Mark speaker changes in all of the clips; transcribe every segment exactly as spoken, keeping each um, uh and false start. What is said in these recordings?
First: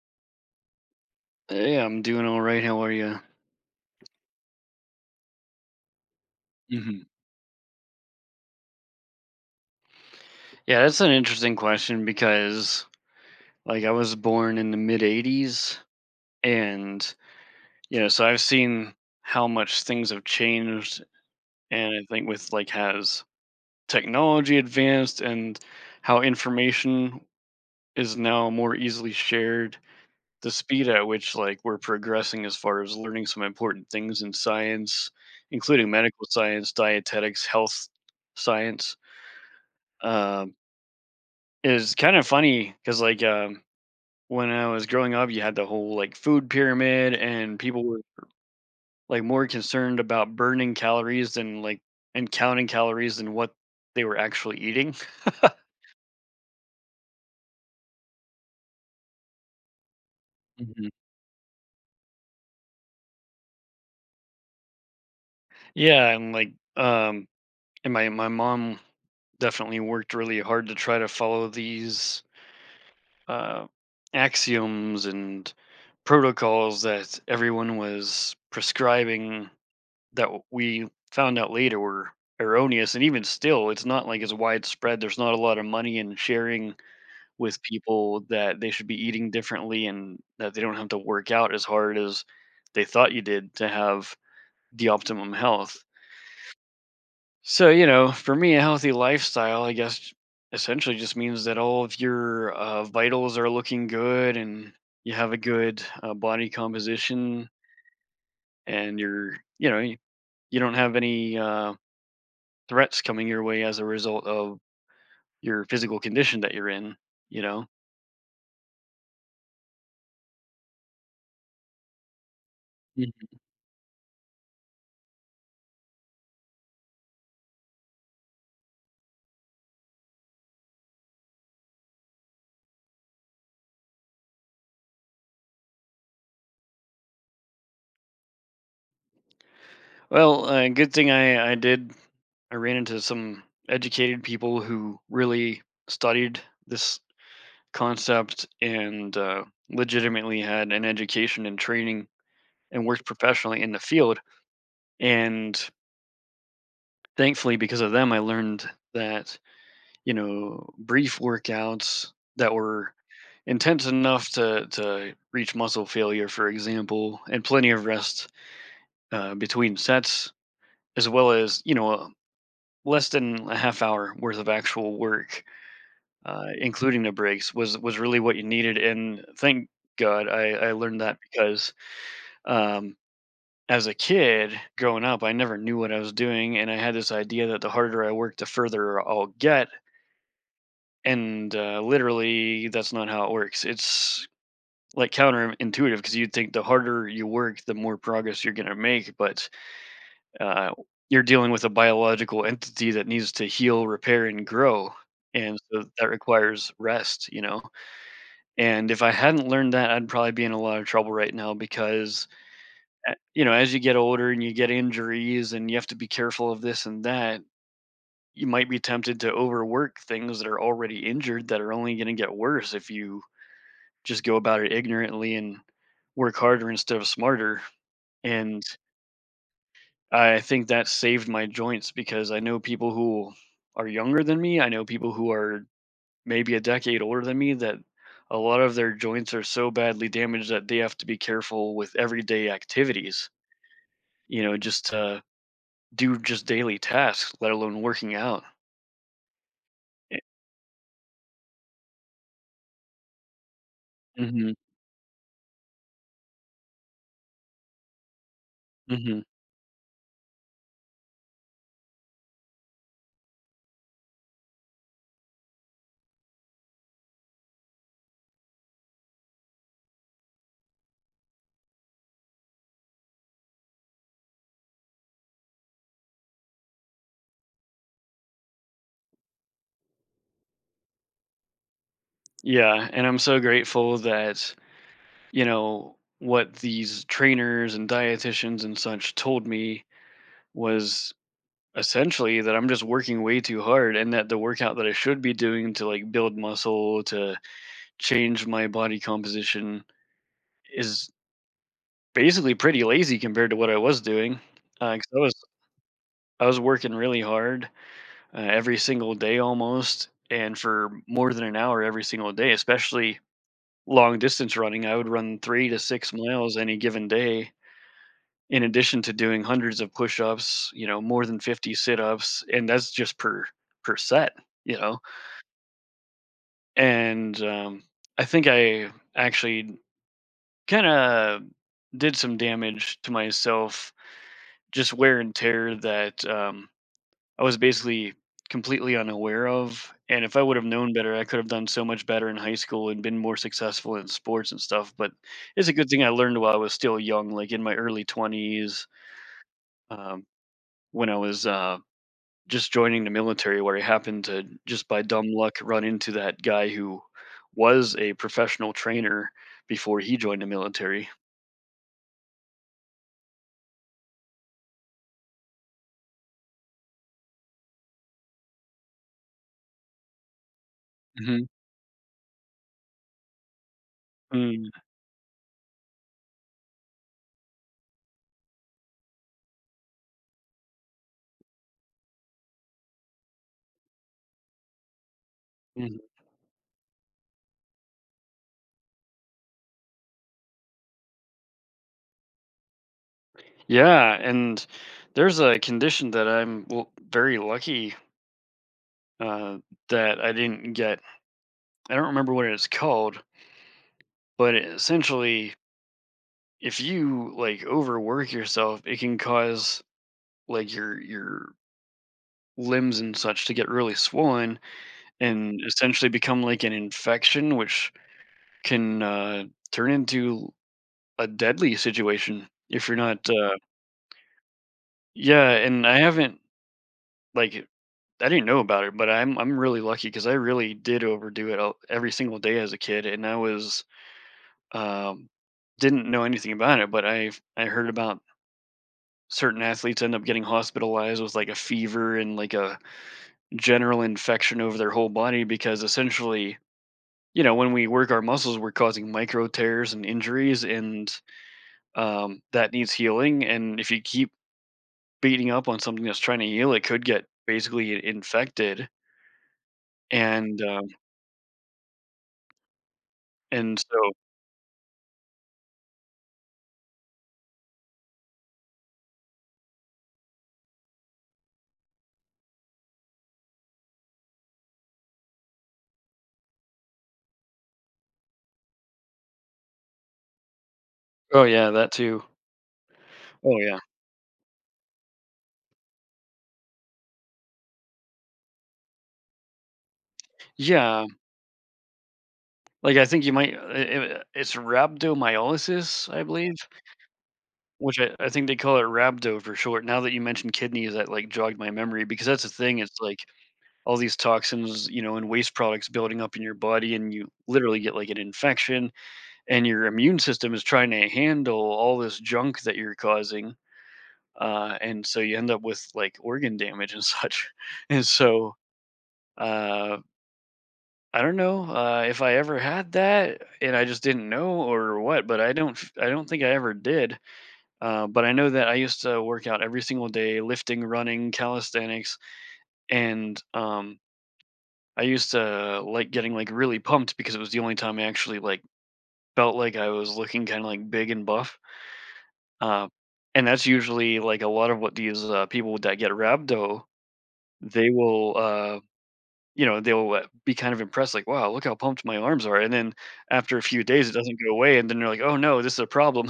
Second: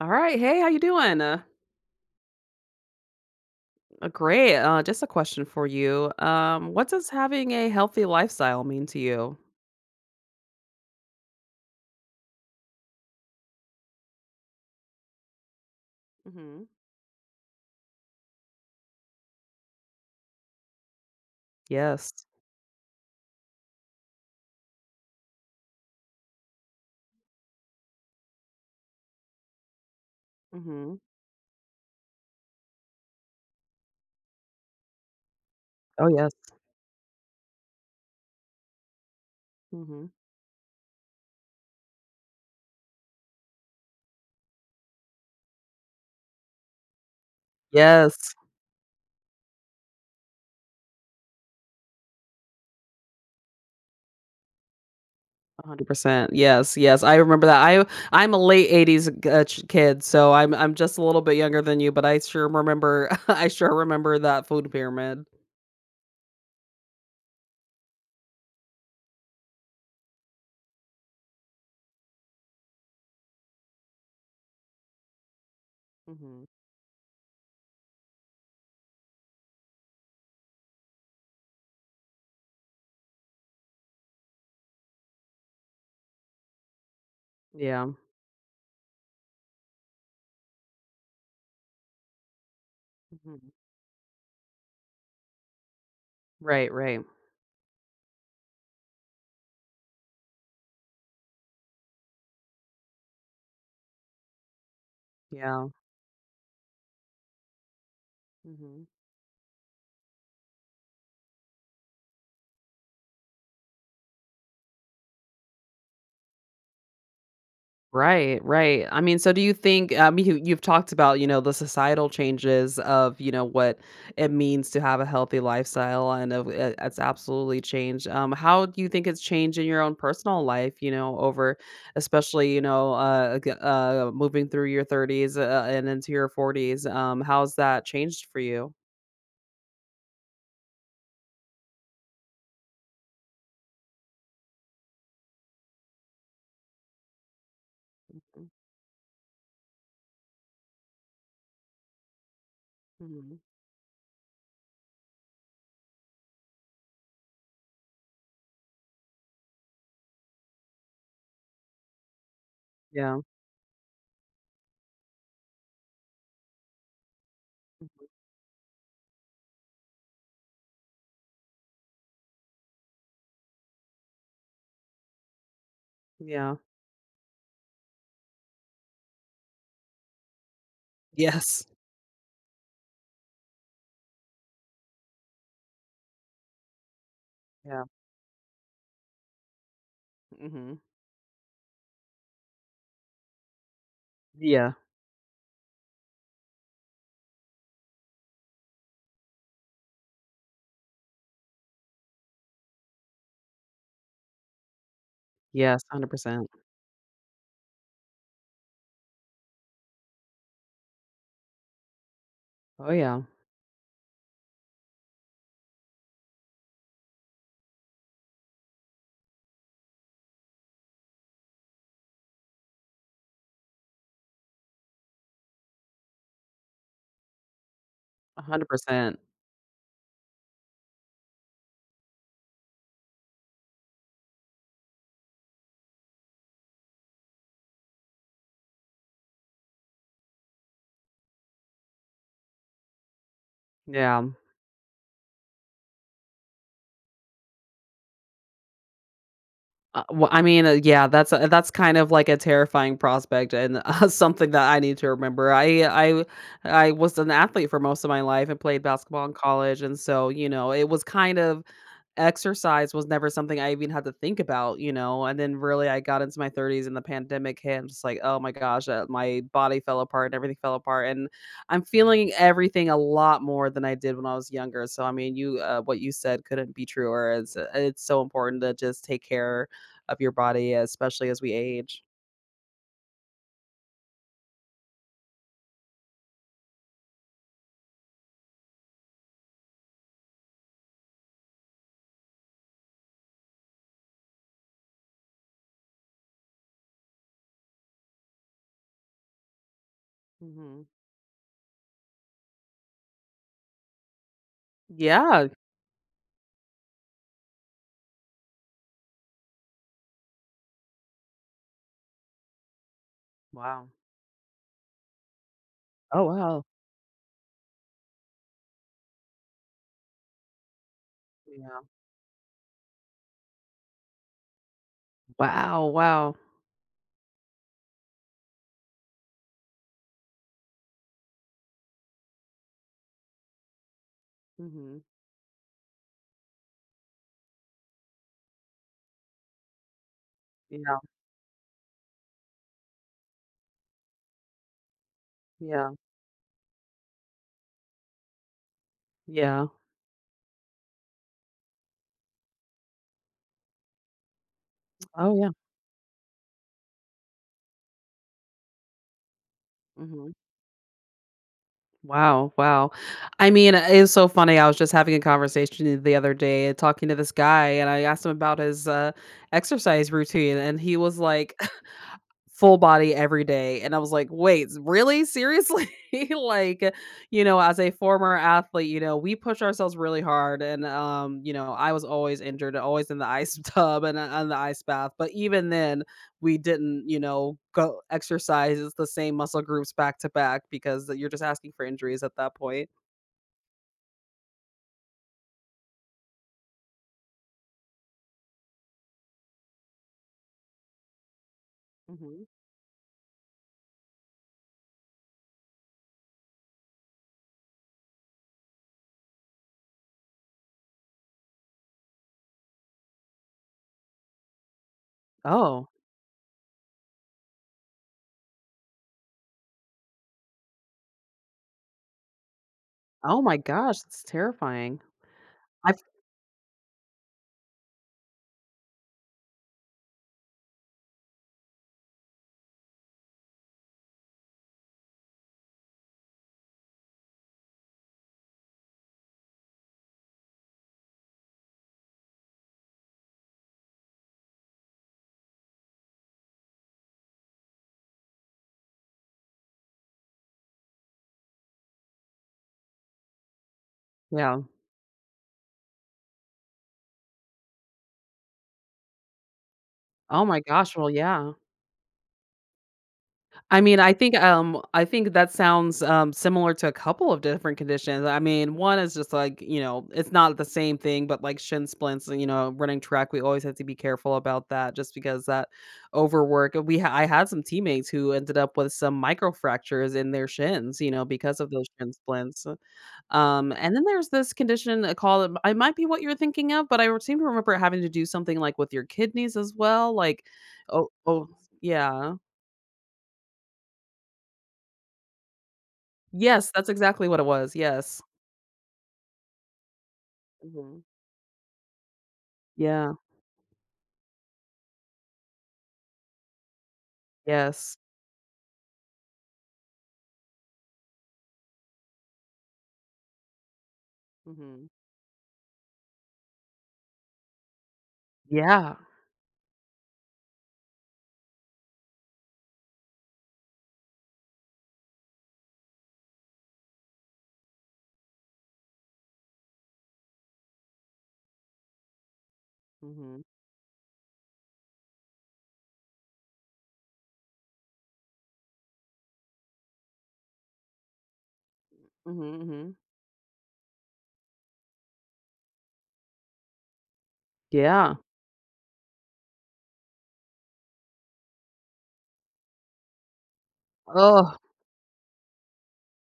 Speaker 1: All right. Hey, how you doing? Uh,
Speaker 2: Yeah, I'm doing all right. How are you?
Speaker 1: uh, great. Uh, just a question for you. Um, what
Speaker 2: Hmm.
Speaker 1: does having a healthy lifestyle mean to you?
Speaker 2: Yeah, that's an interesting question because, like, I was born in the mid eighties,
Speaker 1: Hmm
Speaker 2: and, you know, so I've seen how much things have changed. And I
Speaker 1: Yes.
Speaker 2: think with, like, has technology advanced and how information is now more easily shared, the speed
Speaker 1: hmm
Speaker 2: at which, like, we're progressing as far as learning some important things in science, including
Speaker 1: Oh,
Speaker 2: medical
Speaker 1: yes.
Speaker 2: science, dietetics, health science.
Speaker 1: hmm
Speaker 2: um, It kind of funny because, like, um, when I was growing up, you had the whole like food pyramid, and people were
Speaker 1: Yes.
Speaker 2: like more concerned about burning calories than like and counting calories than what they were actually eating.
Speaker 1: one hundred percent. Yes. Yes. I remember that. I I'm a late eighties g- uh, ch- kid, so I'm I'm
Speaker 2: Mhm.
Speaker 1: just a little bit younger than you, but I sure remember I sure remember that food pyramid.
Speaker 2: Yeah, and like, um, and my my mom definitely worked really hard to try to follow these uh, axioms and
Speaker 1: Hmm
Speaker 2: protocols that everyone was prescribing that w- we found out later were erroneous. And even still, it's not like it's widespread. There's not a lot of money in sharing with
Speaker 1: Yeah.
Speaker 2: people that they should be eating differently and that they don't have to work out as hard as they thought you
Speaker 1: hmm
Speaker 2: did to have the optimum health.
Speaker 1: Right, right.
Speaker 2: So, you know, for me a healthy lifestyle, I guess, essentially just means that all of your uh, vitals are looking good and you have a
Speaker 1: Yeah.
Speaker 2: good uh, body composition and you're, you know, you you don't have any uh, threats coming your way as a result of your physical condition that you're in, you know?
Speaker 1: Right, right. I mean, so do you think, I mean, you you've talked about, you know, the societal changes of,
Speaker 2: Mhm.
Speaker 1: you know, what it means to have a healthy lifestyle, and of it it's absolutely changed. Um, how do you think it's changed in your own personal life, you know, over, especially, you know, uh g- uh moving through your thirties uh, and into your forties. Um, how's that changed for you?
Speaker 2: Well, uh, good thing I, I did. I ran into some educated people who really studied this concept and uh, legitimately had an education and training and worked
Speaker 1: Mhm.
Speaker 2: professionally in the field. And thankfully, because of them, I learned that, you know, brief workouts that were
Speaker 1: Yeah.
Speaker 2: intense enough to to reach muscle failure, for example, and plenty of rest uh, between sets, as well as, you know, a- less than a half hour worth of actual work, uh,
Speaker 1: Yeah.
Speaker 2: including the breaks, was was really what you needed. And thank God I I learned that
Speaker 1: Yes.
Speaker 2: because. Um, as a kid growing up, I never knew what I was doing, and I had this idea that the
Speaker 1: Yeah.
Speaker 2: harder I work, the further I'll get.
Speaker 1: Mhm.
Speaker 2: And uh, literally, that's not how it works. It's
Speaker 1: Yeah.
Speaker 2: like counterintuitive because you'd think the harder you work, the more progress you're going to make, but uh, you're dealing with a biological entity that needs to heal, repair, and grow. And
Speaker 1: Yes,
Speaker 2: so that
Speaker 1: one hundred percent.
Speaker 2: requires rest, you know. And if I hadn't learned that, I'd probably be in a lot of trouble right now because,
Speaker 1: Oh
Speaker 2: uh,
Speaker 1: yeah,
Speaker 2: you know, as you get older and you get injuries and you have to be careful of this and that, you might be tempted to overwork things that are already injured that are only going to get worse if you just go about it ignorantly and work harder instead of smarter. And
Speaker 1: one hundred percent.
Speaker 2: I think that saved my joints because I know people who are younger than me, I know people who are maybe a decade older than me that a lot of their joints are so badly damaged that they have to be careful with everyday activities,
Speaker 1: Yeah.
Speaker 2: you know, just to do just daily tasks, let alone working out.
Speaker 1: Uh,
Speaker 2: Eh,
Speaker 1: well, I mean, uh, yeah, that's a that's kind of like a terrifying prospect, and uh, something
Speaker 2: Mhm.
Speaker 1: that I need to remember. I I I was an athlete for most of my life and played
Speaker 2: Mhm.
Speaker 1: basketball in college, and so you know it was kind of. Exercise was never something I even had to think about, you know, and then really I got into my thirties and the pandemic hit. I'm just like, "Oh my gosh, uh, my body fell apart and everything fell apart," and I'm feeling everything a lot more than I did when I was younger. So, I mean, you, uh what you said couldn't be truer. It's uh, it's so important to just take care of your body, especially as we age.
Speaker 2: Yeah, and I'm so grateful that, you know, what these trainers and dietitians and such told me was essentially that I'm just working way too hard and that the workout that I should be doing to like build muscle, to change my body composition,
Speaker 1: Mhm.
Speaker 2: is basically pretty lazy compared to what I was doing. Uh, 'cause I was
Speaker 1: Yeah.
Speaker 2: I was working really hard uh, every single day almost and for more than an hour every single day, especially
Speaker 1: Wow.
Speaker 2: long distance running. I would run three to six
Speaker 1: Oh,
Speaker 2: miles
Speaker 1: wow.
Speaker 2: any given day in addition to doing hundreds of push-ups, you know, more than fifty
Speaker 1: Yeah.
Speaker 2: sit-ups, and that's just per per set, you know.
Speaker 1: Wow, wow.
Speaker 2: And, um, I think I actually kinda did some damage to myself, just
Speaker 1: Mhm.
Speaker 2: wear and tear that, um, I was basically completely unaware of, and if I would've known
Speaker 1: Yeah,
Speaker 2: better, I could've done so much better in high school and been more successful in sports and stuff, but it's a good
Speaker 1: yeah,
Speaker 2: thing I learned while I was still young, like, in my early twenties,
Speaker 1: yeah.
Speaker 2: um, when I was, uh just joining the military where I happened to just by dumb
Speaker 1: Oh, yeah.
Speaker 2: luck run into that guy who was a professional trainer before he
Speaker 1: Mhm.
Speaker 2: joined the military.
Speaker 1: Wow, wow. I mean, it's so funny. I was just having a conversation the other day and talking to this guy, and I asked him about his uh, exercise routine, and he was
Speaker 2: Mhm.
Speaker 1: like, full body every day. And I was like,
Speaker 2: Mm,
Speaker 1: "Wait, really? Seriously?" Like, you know, as a former athlete, you know, we push ourselves really hard, and, um, you know, I was always injured, always in the ice tub and, uh, and the ice bath, but even
Speaker 2: mhm.
Speaker 1: then, we didn't, you know, go exercise the same muscle groups back to back because you're just asking for injuries at that point.
Speaker 2: Yeah, and there's a condition that I'm, well, very lucky, uh, that I didn't get. I don't remember
Speaker 1: Mhm.
Speaker 2: what it's called, but it essentially, if you, like, overwork yourself, it can cause, like, your your limbs and such to get really swollen and
Speaker 1: Oh.
Speaker 2: essentially become like an infection, which can uh, turn into a deadly situation if you're not.
Speaker 1: Oh
Speaker 2: Uh,
Speaker 1: my gosh, that's terrifying.
Speaker 2: yeah, and
Speaker 1: I
Speaker 2: I haven't like I didn't know about it, but I'm I'm really lucky because I really did overdo it all, every single day as a kid, and I was, um, didn't know anything about it, but I I heard about certain athletes end up getting hospitalized with like a fever and like a general infection over their whole body because essentially, you know, when we work our muscles, we're causing micro tears and injuries, and um, that needs healing. And if you keep
Speaker 1: Yeah.
Speaker 2: beating up on something that's trying to heal, it could get basically infected.
Speaker 1: Oh
Speaker 2: And
Speaker 1: my
Speaker 2: um,
Speaker 1: gosh, well, yeah.
Speaker 2: and
Speaker 1: I mean,
Speaker 2: so,
Speaker 1: I think, um, I think that sounds, um, similar to a couple of different conditions. I mean, one is just like, you know, it's not the same thing, but like shin splints, you know, running track, we always have to be careful about that, just because that overwork. We ha- I had some teammates who ended up with some microfractures in their shins, you know,
Speaker 2: oh
Speaker 1: because of
Speaker 2: yeah,
Speaker 1: those
Speaker 2: that
Speaker 1: shin
Speaker 2: too.
Speaker 1: splints.
Speaker 2: Oh
Speaker 1: Um,
Speaker 2: yeah,
Speaker 1: and then there's this condition uh, called, I might be what you're thinking of, but I seem to remember having to do something like with your kidneys as well. Like,
Speaker 2: yeah.
Speaker 1: oh, oh, yeah.
Speaker 2: Like I think you might. i- i- It's rhabdomyolysis, I believe,
Speaker 1: Yes, that's exactly what it was,
Speaker 2: which I,
Speaker 1: yes.
Speaker 2: I think they call it rhabdo for short. Now that you mentioned kidneys,
Speaker 1: Mhm.
Speaker 2: that like jogged my memory because that's the thing. It's
Speaker 1: Yeah,
Speaker 2: like all these toxins, you know, and waste products building up in your body, and you literally get
Speaker 1: yes.
Speaker 2: like an infection, and your immune system is trying to handle all this junk that you're causing. Uh,
Speaker 1: Mhm.
Speaker 2: and so you end up with like organ damage and such. And so
Speaker 1: Yeah.
Speaker 2: uh, I don't know uh, if I ever had that and I just didn't know or what, but I don't f- I don't think I ever did. Uh, but I know that I used to work out every single day, lifting, running, calisthenics, and
Speaker 1: Mhm.
Speaker 2: um, I used to like getting like really pumped because it was the only time I actually like felt like I was looking kind of like big and buff.
Speaker 1: Mhm,
Speaker 2: Uh,
Speaker 1: mhm.
Speaker 2: and that's usually like a lot of what these uh, people that get rhabdo, they
Speaker 1: Yeah.
Speaker 2: will, uh, you know, they'll uh, be kind of impressed, like, wow, look how pumped my arms are. And then after a few days, it doesn't go
Speaker 1: Oh,
Speaker 2: away. And then they're like, oh no, this is a problem.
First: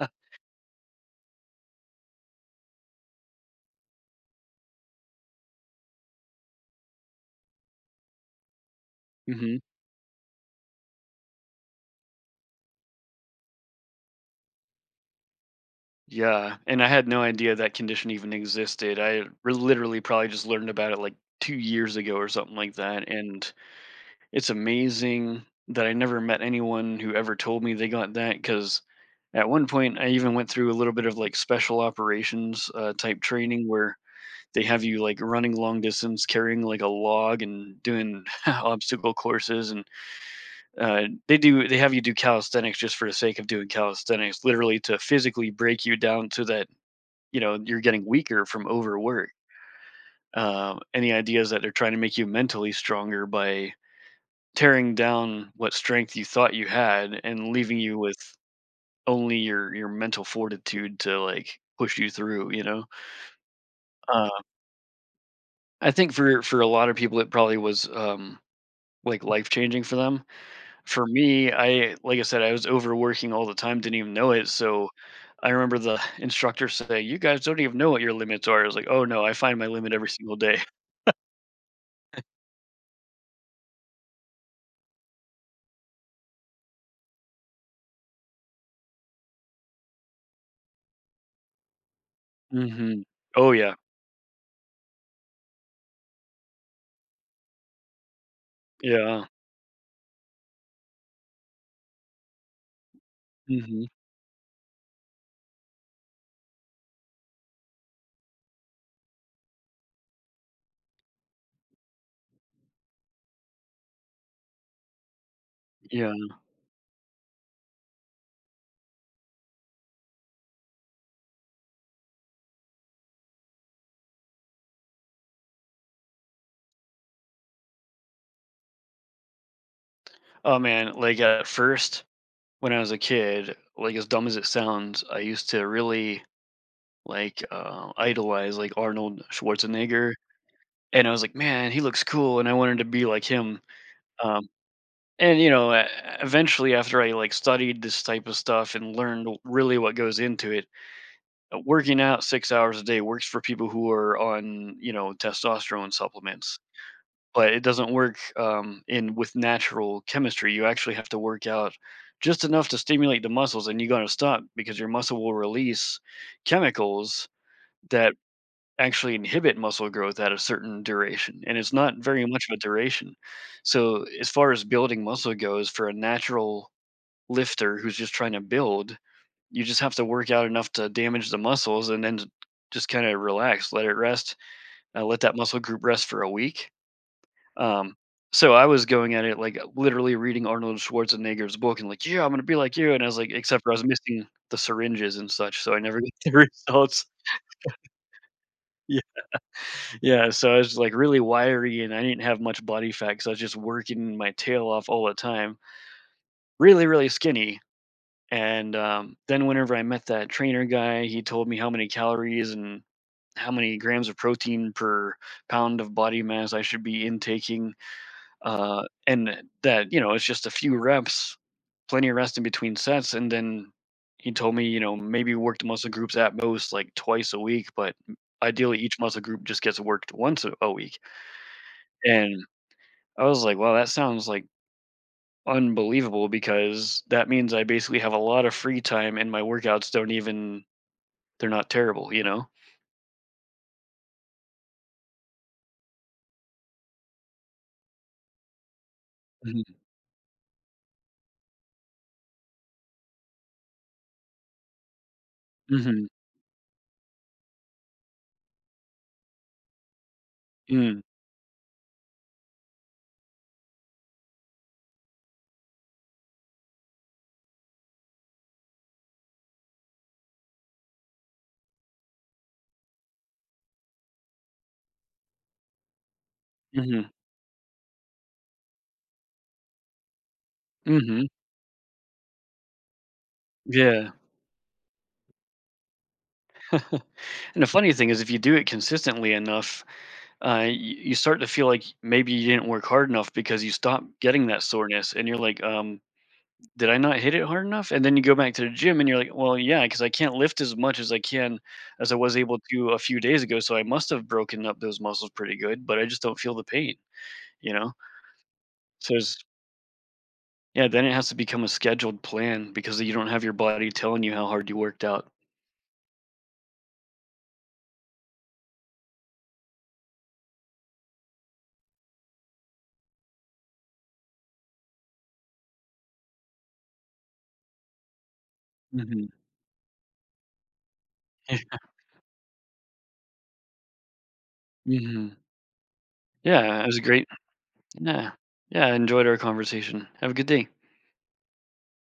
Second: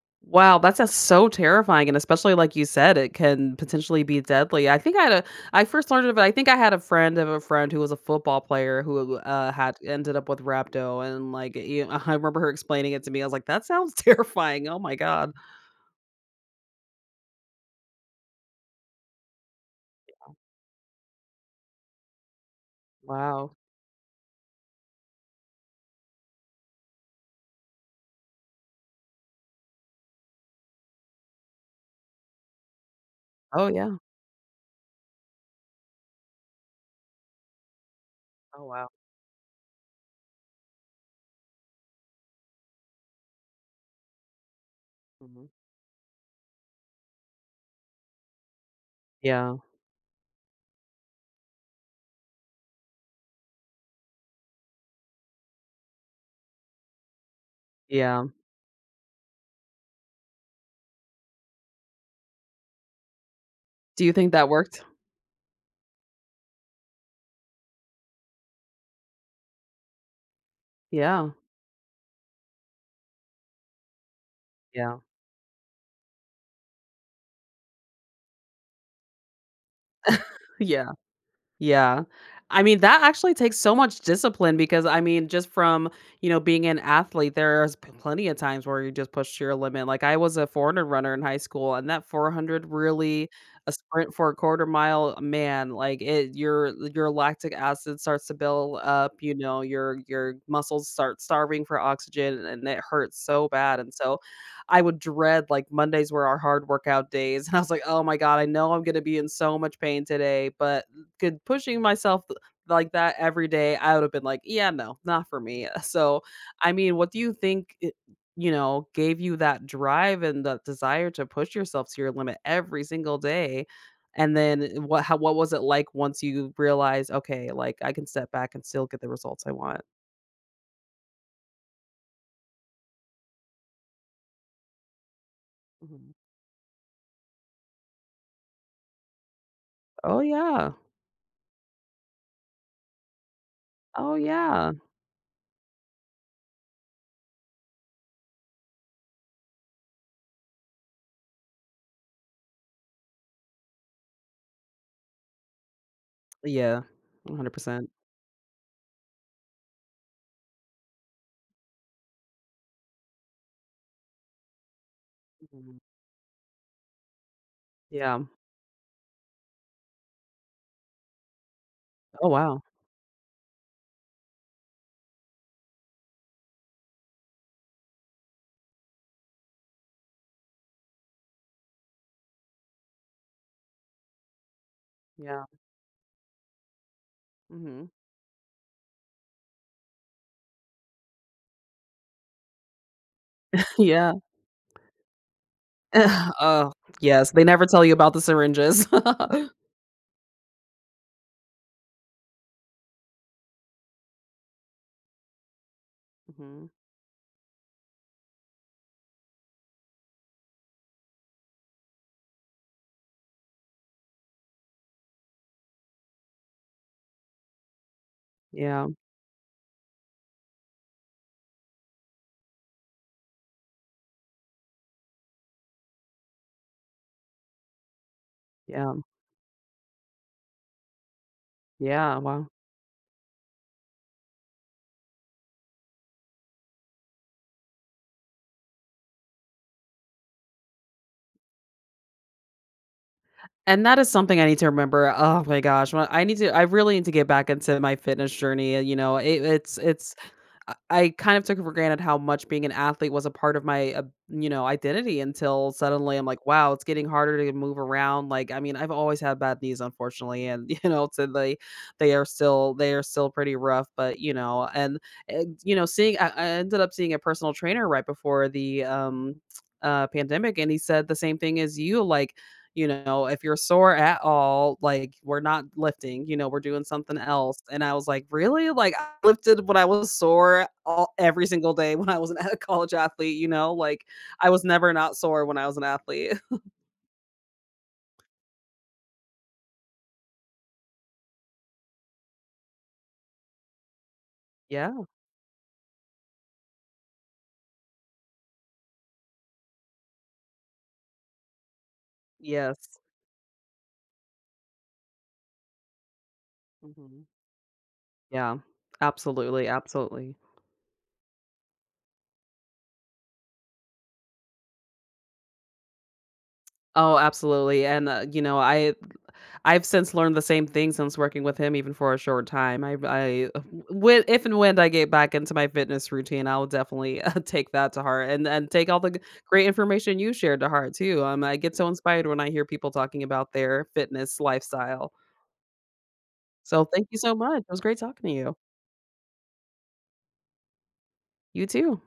Speaker 1: wow, that sounds so terrifying, and especially like you said, it can potentially be deadly. I think I had a I first learned of it. I think I had a friend of a friend who was a football player who, uh,
Speaker 2: Hmm.
Speaker 1: had ended up with rhabdo, and, like, you I remember her explaining it to me, I was like, "That sounds terrifying, oh my god."
Speaker 2: Yeah, and I had no idea that condition even existed. I re- literally probably just learned about it like two years ago or something like that. And
Speaker 1: Wow.
Speaker 2: it's amazing that I never met anyone who ever told me they got that. Because at one point, I even went through a little bit of, like, special operations, uh, type training
Speaker 1: Oh,
Speaker 2: where
Speaker 1: yeah.
Speaker 2: they have you, like, running long distance, carrying, like, a log and doing
Speaker 1: Oh, wow.
Speaker 2: obstacle courses, and, uh, they do they have you do calisthenics just for the sake of doing calisthenics, literally to
Speaker 1: Mhm.
Speaker 2: physically break you down so that, you know, you're getting weaker from overwork.
Speaker 1: Yeah,
Speaker 2: Um, and the idea is that they're trying to make you mentally stronger by tearing down what strength you thought you had and leaving you with
Speaker 1: yeah.
Speaker 2: only your your mental fortitude to like push you through, you know.
Speaker 1: Do you
Speaker 2: uh,
Speaker 1: think that worked?
Speaker 2: i think for for a lot of people it probably was, um like life changing for them. For
Speaker 1: Yeah,
Speaker 2: me, I, like I said, I was overworking all the time, didn't even know it. So
Speaker 1: yeah.
Speaker 2: I remember the instructor saying you guys don't even know what your limits are. I was like, oh no, I find my limit every single day.
Speaker 1: Yeah, yeah. I mean, that actually takes so much discipline, because I mean, just from, you know, being an athlete, there's p- plenty of times where you just push to your limit. Like I was a four hundred runner in high school, and that four hundred
Speaker 2: Hmm.
Speaker 1: really
Speaker 2: Oh
Speaker 1: a
Speaker 2: yeah.
Speaker 1: sprint for a quarter mile, man, like it your your lactic acid starts to build up,
Speaker 2: Yeah.
Speaker 1: you know, your your muscles start starving for oxygen and it hurts so bad.
Speaker 2: Hmm.
Speaker 1: And so I would dread like Mondays were our hard workout days and I was like, "Oh my god, I know I'm going to be in so much pain today, but could pushing myself like that every day, I would have been like, "Yeah, no, not for me."
Speaker 2: Yeah.
Speaker 1: So, I mean, what do you think it, you know, gave you that drive and that desire to push yourself to your limit every single day? And then eh, what how what was it like once you realized, "Okay, like, I can step back and still get the results I want?"
Speaker 2: Oh man, like at first when I was a kid, like as dumb as it sounds, I used to
Speaker 1: Mhm.
Speaker 2: really like uh, idolize like Arnold Schwarzenegger,
Speaker 1: Oh, yeah.
Speaker 2: and I was like, man, he looks cool, and I wanted to be like him.
Speaker 1: Oh,
Speaker 2: Um,
Speaker 1: yeah.
Speaker 2: and you know, e- eventually, after I like studied this type of stuff and learned really what goes into it, uh, working out six hours a day works for people who are on, you know, testosterone supplements.
Speaker 1: Yeah.
Speaker 2: But it doesn't
Speaker 1: one hundred percent.
Speaker 2: work, um, in with natural chemistry. You actually have to work out just enough to stimulate the muscles, and you gotta stop because your muscle will
Speaker 1: Mhm.
Speaker 2: release chemicals that
Speaker 1: Yeah.
Speaker 2: actually inhibit muscle growth at a certain duration, and it's not very
Speaker 1: Oh,
Speaker 2: much of a
Speaker 1: wow.
Speaker 2: duration. So, as far as building muscle goes, for a natural lifter who's just trying to build, you just have to work out enough to damage the muscles and then just kinda relax, let it rest, and let that
Speaker 1: Yeah.
Speaker 2: muscle group rest for a week.
Speaker 1: Mhm.
Speaker 2: Um, so I was going at it like literally reading Arnold Schwarzenegger's book and like, yeah, I'm gonna be like you. And I was like, except for I was
Speaker 1: Yeah.
Speaker 2: missing the syringes and such, so I never got
Speaker 1: Ugh,
Speaker 2: the
Speaker 1: oh,
Speaker 2: results.
Speaker 1: yes, they never tell you about the syringes.
Speaker 2: Yeah, yeah. So I was like really wiry and I didn't have much body fat because I was just working my tail off all the time.
Speaker 1: Mhm.
Speaker 2: Really, really skinny. And um, then whenever I met that trainer guy, he told me how many calories and how many grams of protein per pound of body mass I should be intaking. Uh,
Speaker 1: Yeah,
Speaker 2: and that, you know, it's just a few reps, plenty of rest in between sets, and then he told me, you know, maybe work the muscle groups at most like twice a week, but ideally
Speaker 1: yeah,
Speaker 2: each muscle group just gets worked once a, a week.
Speaker 1: yeah,
Speaker 2: And
Speaker 1: wow.
Speaker 2: I was like, wow, that sounds like unbelievable because that means I basically have a lot of free time and my workouts don't even, they're not terrible, you know?
Speaker 1: And that is something I need to remember. Oh my gosh, when I need to, I really need to get back into my fitness journey, you know, it it's
Speaker 2: Hmm.
Speaker 1: it's I I kind of took for granted how much being an athlete was a part of my, uh, you know, identity, until
Speaker 2: Hmm.
Speaker 1: suddenly I'm like, wow, it's getting harder to move around. Like, I mean, I've always had bad knees, unfortunately, and you know, so they they are still they are still pretty rough. But you know, and uh, you know, seeing I, I ended up seeing a personal trainer right before the um uh pandemic, and he said the same thing as you, like, you know, if you're sore at all, like, we're not lifting, you know, we're doing
Speaker 2: Mm-hmm.
Speaker 1: something else. And I was like, "Really?" Like, I lifted when I was sore all
Speaker 2: Mm-hmm.
Speaker 1: every single day when I was an a college athlete, you know, like,
Speaker 2: Yeah.
Speaker 1: I was never not sore when I was an athlete.
Speaker 2: And the funny thing is, if you do it consistently enough, uh, y- you start to feel like maybe you didn't work hard enough because you stop getting that
Speaker 1: Yeah,
Speaker 2: soreness and you're like, um, did I not hit it hard enough? And then you go back to the gym and you're like, well, yeah, because I can't lift as much as I can as I was able
Speaker 1: yes.
Speaker 2: to a few days ago. So I must have broken up those muscles pretty good, but I just don't feel the pain,
Speaker 1: Mhm.
Speaker 2: you know?
Speaker 1: Yeah,
Speaker 2: So it's,
Speaker 1: absolutely, absolutely.
Speaker 2: yeah, then it has to become a scheduled plan because you don't have your body telling you how hard you worked out.
Speaker 1: Oh, absolutely, and, uh, you know, I I've since learned the same thing since working with him even for a short time. I I uh, When if and when I get back into my fitness routine, I'll definitely, uh, take that to heart, and and take all the g
Speaker 2: Hmm.
Speaker 1: great information you shared to heart too. Um, I get so inspired when I hear people talking about their fitness lifestyle.
Speaker 2: Hmm. Yeah,
Speaker 1: So,
Speaker 2: it was
Speaker 1: thank you
Speaker 2: great.
Speaker 1: so much. It was great talking
Speaker 2: Yeah.
Speaker 1: to you.
Speaker 2: Yeah, I enjoyed our conversation. Have a good day.
Speaker 1: You too.